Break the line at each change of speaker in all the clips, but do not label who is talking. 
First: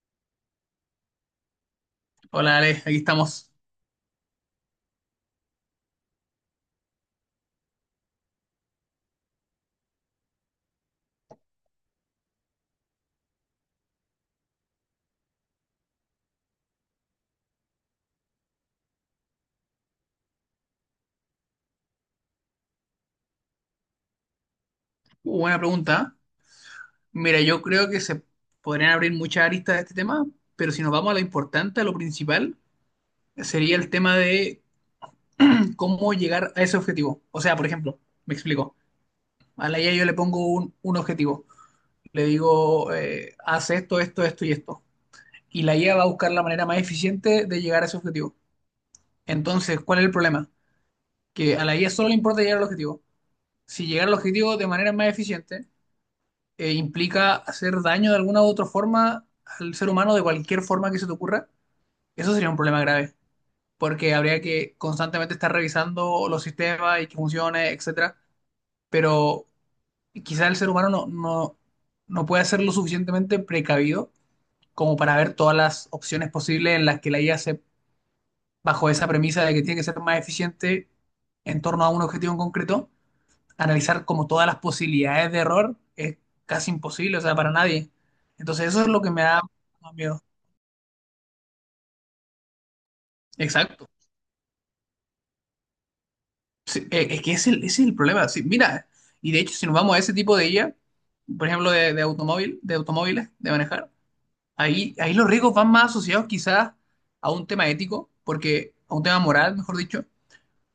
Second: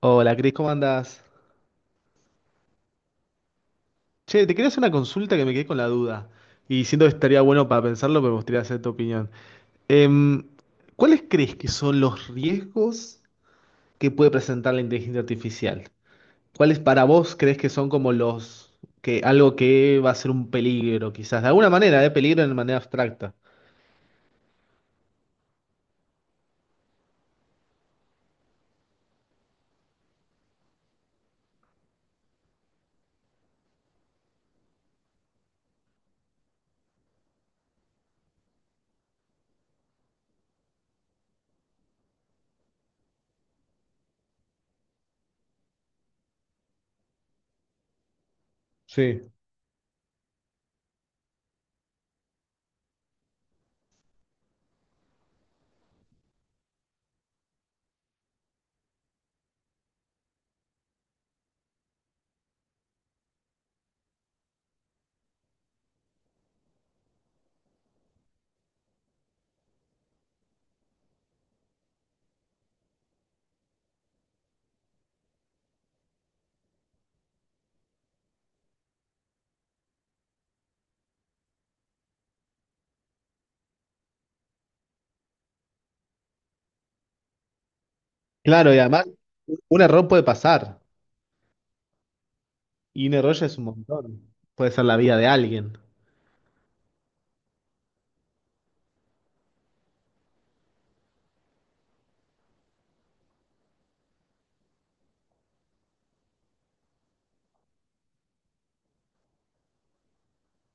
Hola, Cris, ¿cómo andás?
Hola Ale, aquí estamos.
Che, te quería hacer una consulta que me quedé con la duda. Y siento que estaría bueno para pensarlo, pero me gustaría hacer tu opinión. Em, ¿Cuáles crees que son los riesgos que puede presentar la inteligencia artificial? ¿Cuáles para vos crees que son como los que algo que va a ser un peligro, quizás? De alguna manera, ¿eh? Peligro de manera abstracta.
Buena pregunta. Mira, yo creo que se podrían abrir muchas aristas de este tema, pero si nos vamos a lo importante, a lo principal, sería el tema de cómo llegar a ese objetivo. O sea, por ejemplo, me explico. A la IA yo le pongo un objetivo. Le digo, haz esto, esto, esto y esto. Y la IA va a buscar la manera más eficiente de llegar a ese objetivo.
Sí.
Entonces, ¿cuál es el problema? Que a la IA solo le importa llegar al objetivo. Si llegar al objetivo de manera más eficiente, implica hacer daño de alguna u otra forma al ser humano, de cualquier forma que se te ocurra, eso sería un problema grave, porque habría que constantemente estar revisando los sistemas y que funcione, etcétera. Pero quizá el ser humano no puede ser lo suficientemente precavido como para ver todas las opciones posibles en las que la IA se, bajo esa premisa de que tiene que ser más eficiente en torno a un objetivo en concreto, analizar como todas las posibilidades de error es casi imposible, o sea, para nadie. Entonces
Claro, y
eso es lo
además,
que me da
un
más
error
miedo.
puede pasar. Y un error ya es un
Exacto.
montón. Puede ser la vida de alguien.
Sí, es que ese es el problema. Sí, mira, y de hecho, si nos vamos a ese tipo de IA, por ejemplo, de automóvil, de automóviles, de manejar, ahí los riesgos van más asociados quizás a un tema ético, porque, a un tema moral, mejor dicho,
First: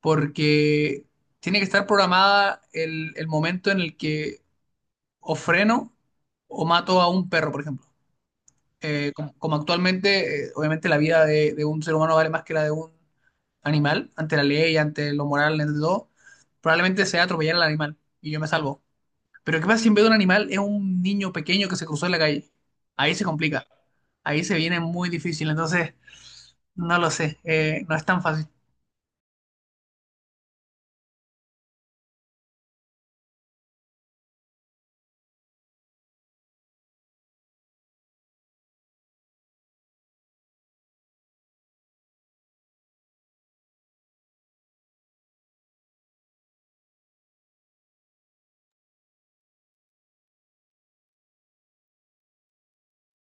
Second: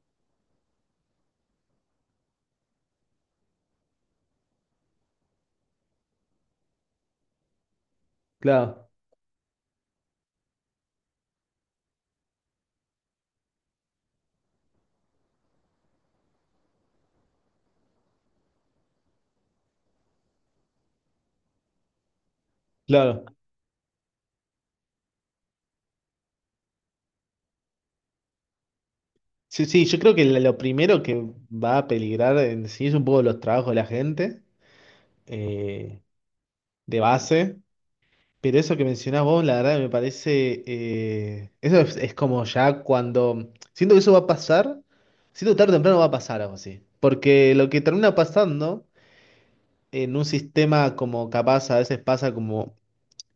porque tiene que estar programada el momento en el que o freno o mato a un perro, por ejemplo.
Claro,
Como actualmente, obviamente la vida de un ser humano vale más que la de un animal, ante la ley, ante lo moral, ante todo, probablemente sea atropellar al animal y yo me salvo. Pero ¿qué pasa si en vez de un animal es un niño pequeño que se cruzó en la calle? Ahí se
claro.
complica, ahí se viene muy difícil, entonces no lo sé, no es tan fácil.
Sí, sí, yo creo que lo primero que va a peligrar en sí es un poco los trabajos de la gente, eh, de base, pero eso que mencionás vos, la verdad me parece, eso es como ya cuando, siento que eso va a pasar, siento que tarde o temprano va a pasar algo así, porque lo que termina pasando en un sistema como capaz a veces pasa como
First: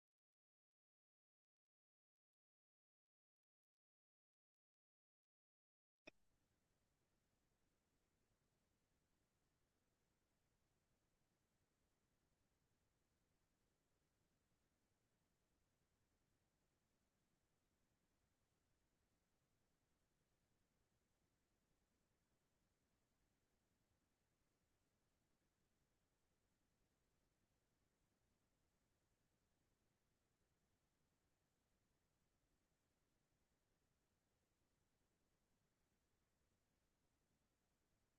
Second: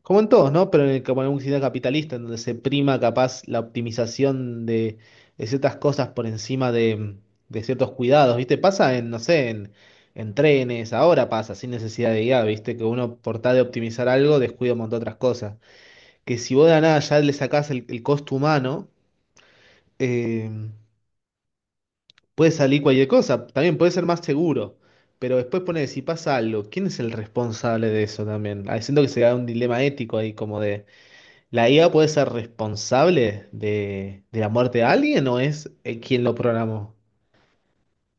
como en todos, ¿no? Pero en el, como en un sistema capitalista, en donde se prima capaz la optimización de ciertas cosas por encima de ciertos cuidados, ¿viste? Pasa en, no sé, en trenes, ahora pasa, sin necesidad de I a, ¿viste? Que uno por tal de optimizar algo descuida un montón de otras cosas. Que si vos de la nada ya le sacás el costo humano, eh, puede salir cualquier cosa, también puede ser más seguro. Pero después pone, si pasa algo, ¿quién es el responsable de eso también? Ah, siento que se da un dilema ético ahí, como de... ¿La IA puede ser responsable de la muerte de alguien o es quien lo programó?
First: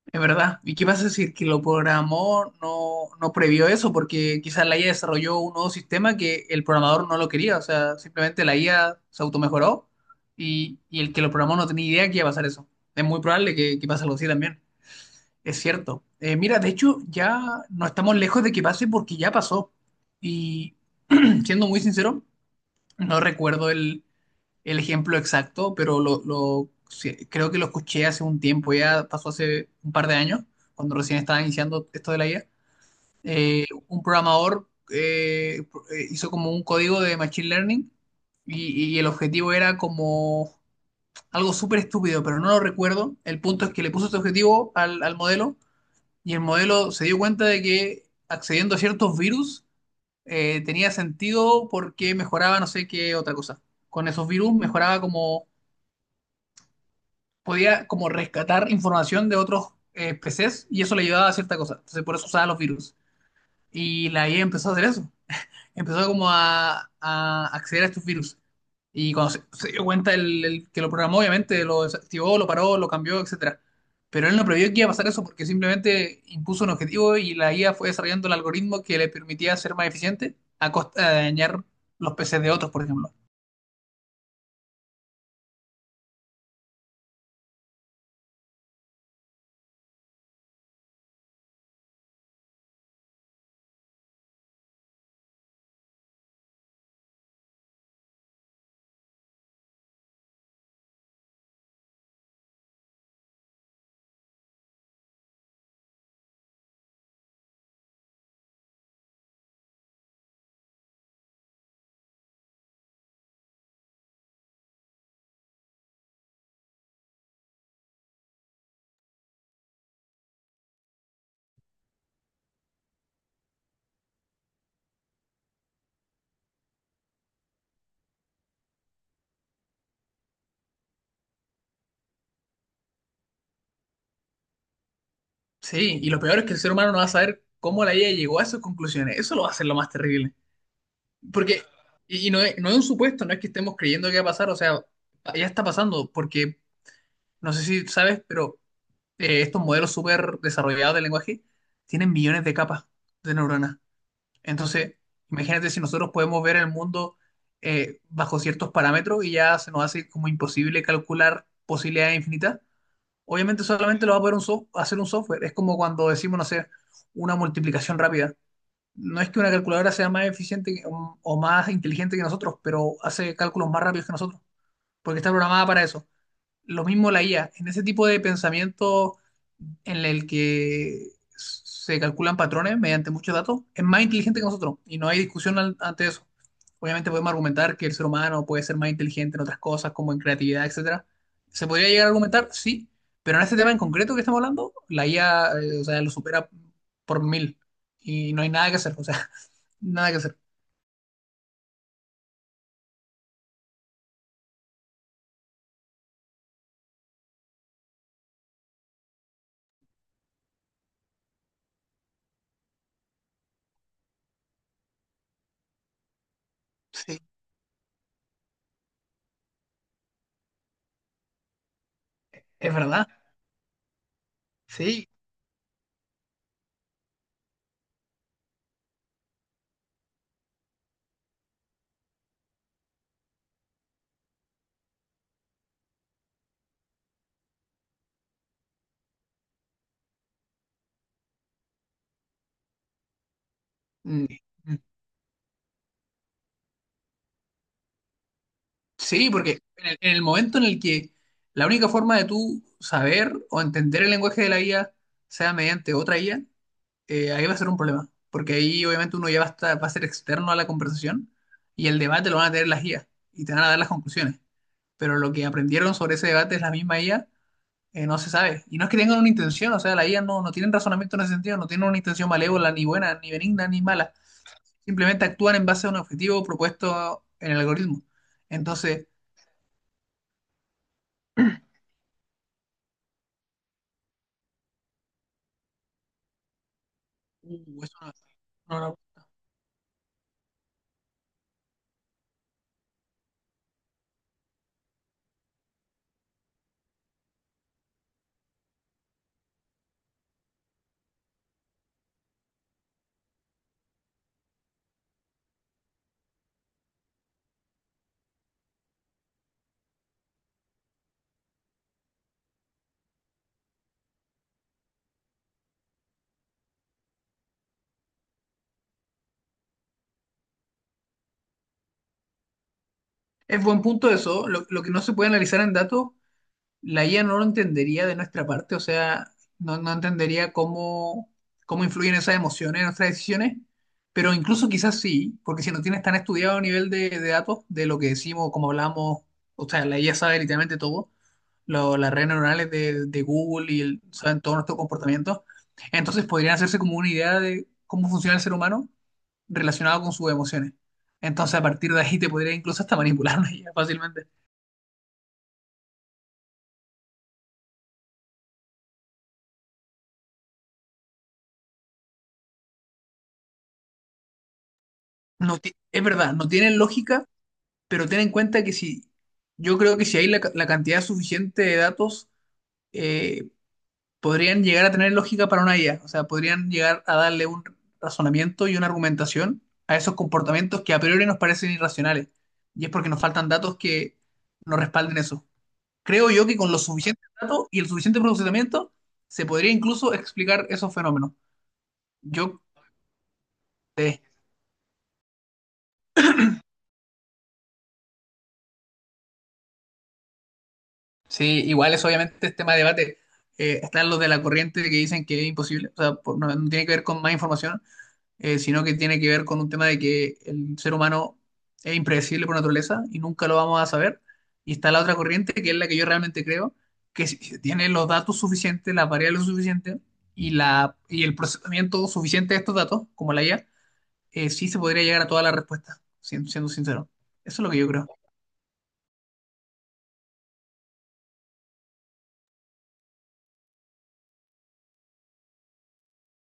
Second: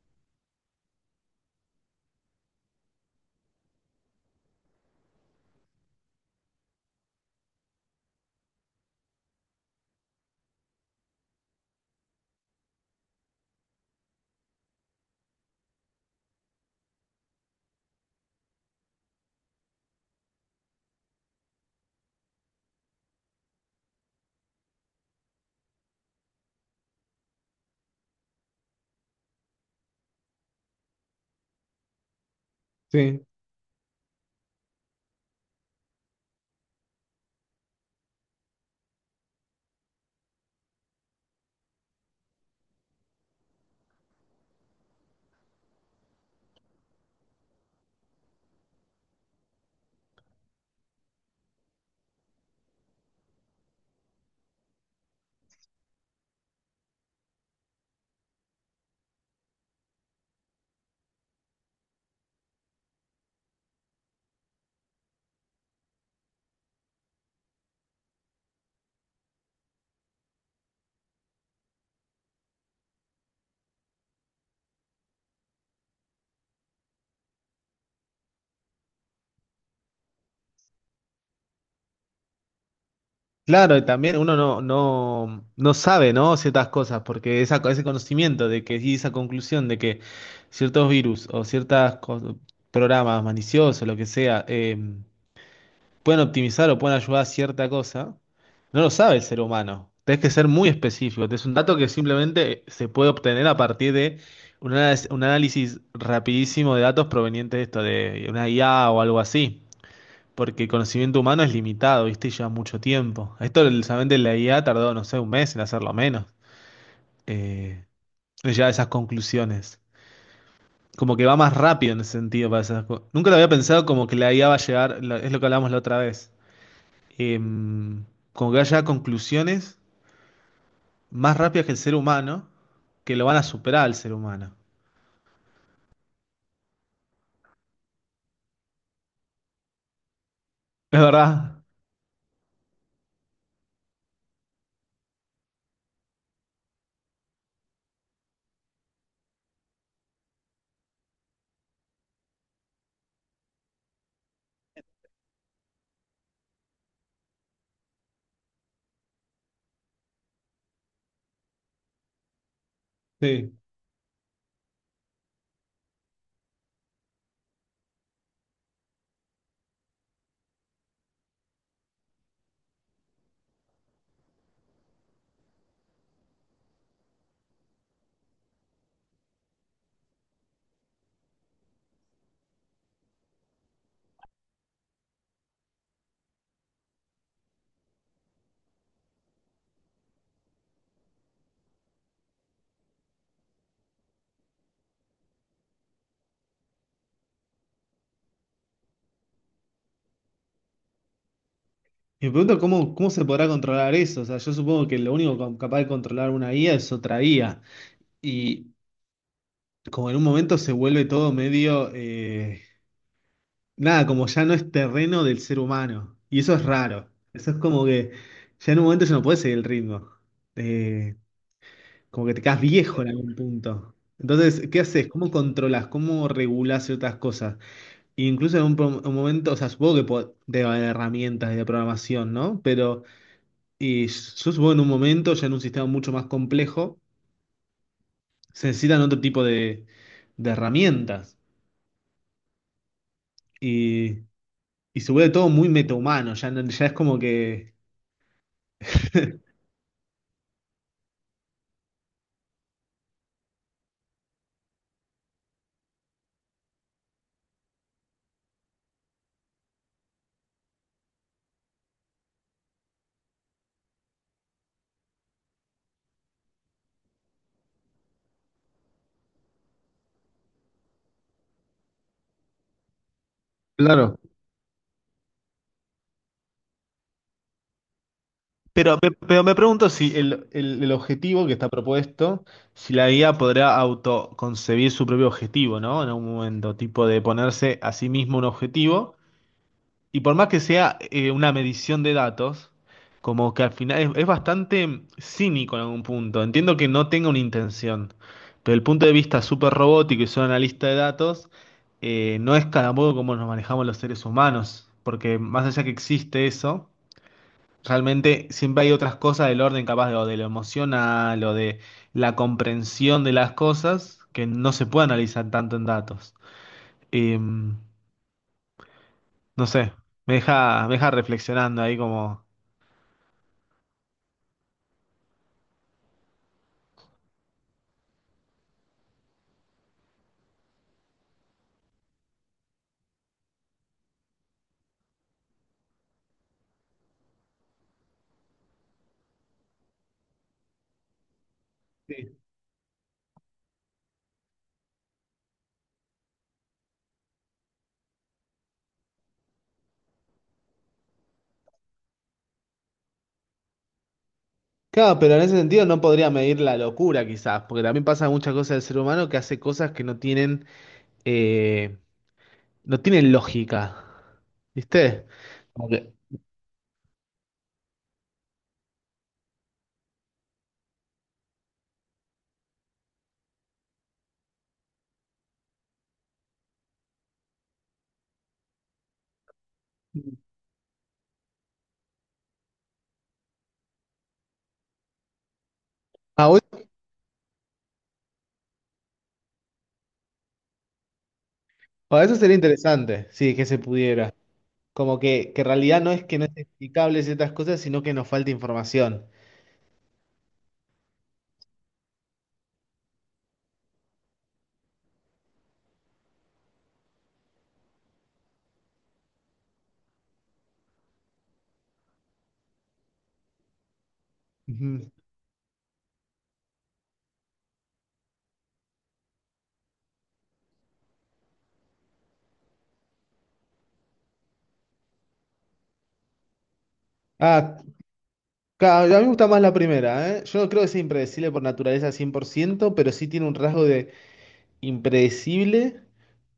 Es verdad. ¿Y qué pasa si el que lo programó no previó eso? Porque quizás la IA desarrolló un nuevo sistema que el programador no lo quería. O sea, simplemente la IA se automejoró y el que lo programó no tenía idea que iba a pasar eso. Es muy probable que pase algo así también. Es cierto. Mira, de hecho, ya no estamos lejos de que pase porque ya pasó. Y siendo muy sincero, no recuerdo el ejemplo exacto, pero sí, creo que lo escuché hace un tiempo, ya pasó hace un par de años, cuando recién estaba iniciando esto de la IA.
Sí.
Un programador hizo como un código de Machine Learning y el objetivo era como algo súper estúpido, pero no lo recuerdo. El punto es que le puso este objetivo al modelo y el modelo se dio cuenta de que accediendo a ciertos virus tenía sentido porque mejoraba no sé qué otra cosa. Con esos virus mejoraba como podía como rescatar información de otros PCs y eso le ayudaba a cierta cosa. Entonces por eso usaba los virus. Y la IA empezó a hacer eso. Empezó como a acceder a estos virus. Y cuando se dio cuenta el que lo programó, obviamente lo desactivó, lo paró, lo cambió, etcétera. Pero él no previó que iba a pasar eso porque simplemente impuso un objetivo y la IA fue desarrollando el algoritmo que le permitía ser más eficiente a costa de dañar los PCs de otros, por ejemplo.
Claro, y también uno no sabe, ¿no? Ciertas cosas, porque ese conocimiento de que y esa conclusión de que ciertos virus o ciertos programas maliciosos, lo que sea, pueden optimizar o pueden ayudar a cierta cosa, no lo sabe el ser humano. Tenés que ser muy específico. Es un dato que simplemente se puede obtener a partir de un análisis rapidísimo de datos provenientes de esto, de una IA o algo así. Porque el conocimiento humano es limitado, ¿viste? Y lleva mucho tiempo. Esto solamente la IA tardó, no sé, un mes en hacerlo menos. Eh, ya esas conclusiones. Como que va más rápido en ese sentido para esas nunca lo había pensado como que la IA va a llegar, es lo que hablamos la otra vez, em, como que haya conclusiones más rápidas que el ser humano, que lo van a superar al ser humano.
Sí, y lo peor es que el ser humano no va a saber cómo la IA llegó a esas conclusiones. Eso lo va a hacer lo más terrible.
Es
Porque,
verdad.
y no es, no es un supuesto, no es que estemos creyendo que va a pasar, o sea, ya está pasando, porque no sé si sabes, pero estos modelos súper desarrollados de lenguaje tienen millones de capas de neuronas. Entonces, imagínate si nosotros podemos ver el mundo bajo ciertos parámetros y ya se nos hace como imposible calcular posibilidades infinitas.
Sí.
Obviamente solamente lo va a poder un hacer un software. Es como cuando decimos, no sé, una multiplicación rápida no es que una calculadora sea más eficiente que- o más inteligente que nosotros, pero hace cálculos más rápidos que nosotros, porque está programada para eso. Lo mismo la IA, en ese tipo de pensamiento en el que se calculan patrones mediante muchos datos, es más inteligente que nosotros y no hay discusión al- ante eso. Obviamente podemos argumentar que el ser humano puede ser más inteligente en otras cosas, como en creatividad, etcétera. ¿Se podría llegar a argumentar? Sí, pero en este tema en concreto que estamos hablando, la IA, o sea, lo supera por mil y no hay nada que hacer, o sea, nada que hacer.
Y me pregunto cómo, cómo se podrá controlar eso. O sea, yo supongo que lo único capaz de controlar una IA es otra IA. Y como en un momento se vuelve todo medio... nada, como ya no es terreno del ser humano. Y eso es raro.
Sí,
Eso es como que ya en un momento ya no puede seguir el ritmo. Eh, Como que te quedas
es
viejo en
verdad.
algún punto. Entonces, ¿qué haces?
Sí.
¿Cómo controlas? ¿Cómo regulas ciertas cosas? E incluso en un, un momento, o sea, supongo que debe haber herramientas de programación, ¿no? Pero y yo supongo en un momento, ya en un sistema mucho más complejo, se necesitan otro tipo de herramientas. Y,
Mm.
y se vuelve todo muy metahumano, ya, ya es como que...
Sí, porque en el momento en el que la única forma de tú saber o entender el lenguaje de la IA sea mediante otra IA, ahí va a ser un problema. Porque ahí obviamente uno ya va a, estar- va a ser externo a la conversación y el debate lo van a tener las IA y te van a dar las conclusiones. Pero lo que aprendieron sobre ese debate es la misma IA, no se sabe. Y no es que tengan una intención, o sea, la IA no tienen razonamiento en ese sentido, no tienen una intención malévola, ni buena, ni benigna, ni mala.
Claro.
Simplemente actúan en base a un objetivo propuesto en el algoritmo.
Pero,
Entonces...
pero me pregunto si el, el objetivo que está propuesto, si la guía podrá autoconcebir su propio objetivo, ¿no? En algún momento, tipo de ponerse a
Eso
sí
no,
mismo un
No, no.
objetivo, y por más que sea una medición de datos, como que al final es bastante cínico en algún punto. Entiendo que no tenga una intención, pero el punto de vista súper robótico y solo analista de datos, no es cada modo como nos manejamos los seres humanos, porque más allá que existe eso. Realmente siempre hay otras cosas del orden, capaz de, o de lo emocional o de la comprensión de las cosas que no se puede analizar tanto en datos. No sé, me deja reflexionando ahí como...
Es buen punto eso. Lo que no se puede analizar en datos, la IA no lo entendería de nuestra parte, o sea, no entendería cómo, cómo influyen esas emociones en nuestras decisiones, pero incluso quizás sí, porque si no tienes tan estudiado a nivel de datos, de lo que decimos, cómo hablamos, o sea, la IA sabe literalmente todo, las redes
Sí.
neuronales de Google y el- saben todo nuestro comportamiento, entonces podrían hacerse como una idea de cómo funciona el ser humano relacionado con sus emociones. Entonces, a partir de ahí te podría incluso hasta manipular una IA fácilmente.
Claro, pero en ese sentido no podría medir la locura quizás, porque también pasa muchas cosas del ser humano que hace cosas que no tienen, eh, no tienen lógica, ¿viste? Como
Es
que...
verdad, no tiene lógica. Pero ten en cuenta que si, yo creo que si hay la cantidad suficiente de datos, eh, podrían llegar a tener lógica para una IA. O sea, podrían llegar a darle un razonamiento y una argumentación a esos comportamientos que a priori nos parecen irracionales. Y es porque nos faltan datos que nos respalden eso. Creo yo
Ah,
que
bueno,
con los suficientes datos y el suficiente procesamiento se podría incluso explicar esos fenómenos.
ah, eso sería
Yo
interesante, sí, que se
eh,
pudiera. Como que en realidad no es que no es explicable ciertas cosas, sino que nos falta información.
Sí, igual es obviamente tema de debate. Están los de la corriente que dicen que es imposible, o sea, no, no tiene que ver con más información, sino que tiene que ver con un tema de que el ser humano es impredecible por naturaleza y nunca lo vamos a saber. Y está la
Ujú.
otra corriente, que es la que yo realmente creo, que si se tiene los datos suficientes, las variables suficientes y el procesamiento suficiente de estos datos, como la IA, sí se podría llegar a todas las respuestas, siendo sincero. Eso es lo
Ah,
que yo creo.
a mí me gusta más la primera, ¿eh? Yo no creo que sea impredecible por naturaleza cien por ciento, pero sí tiene un rasgo de impredecible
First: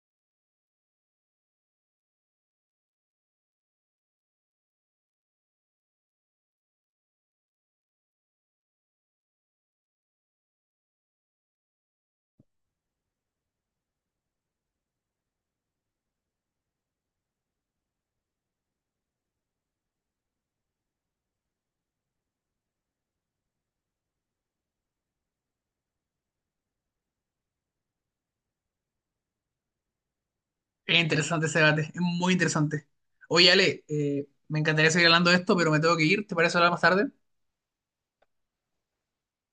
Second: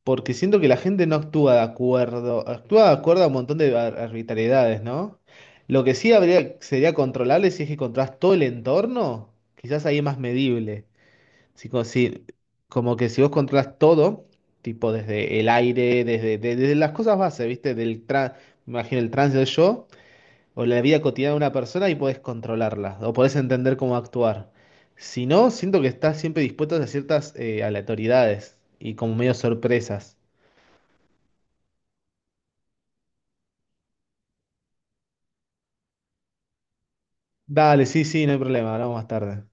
porque siento que la gente no actúa de acuerdo, actúa de acuerdo a un montón de arbitrariedades, ¿no? Lo que sí habría, sería controlable si es que controlas todo el entorno, quizás ahí es más medible. Sí, como, si... como que si vos controlas todo, tipo desde el aire, desde, desde las cosas bases, ¿viste? Del me imagino el trance del yo o la vida cotidiana de una persona y podés controlarla o podés entender cómo actuar. Si no, siento que estás siempre dispuesto a ciertas aleatoriedades y como medio sorpresas.
Es interesante ese debate, es muy interesante. Oye, Ale, me encantaría seguir hablando de esto, pero me tengo que ir. ¿Te parece hablar más tarde?
Dale, sí, sí, no hay problema, hablamos más tarde.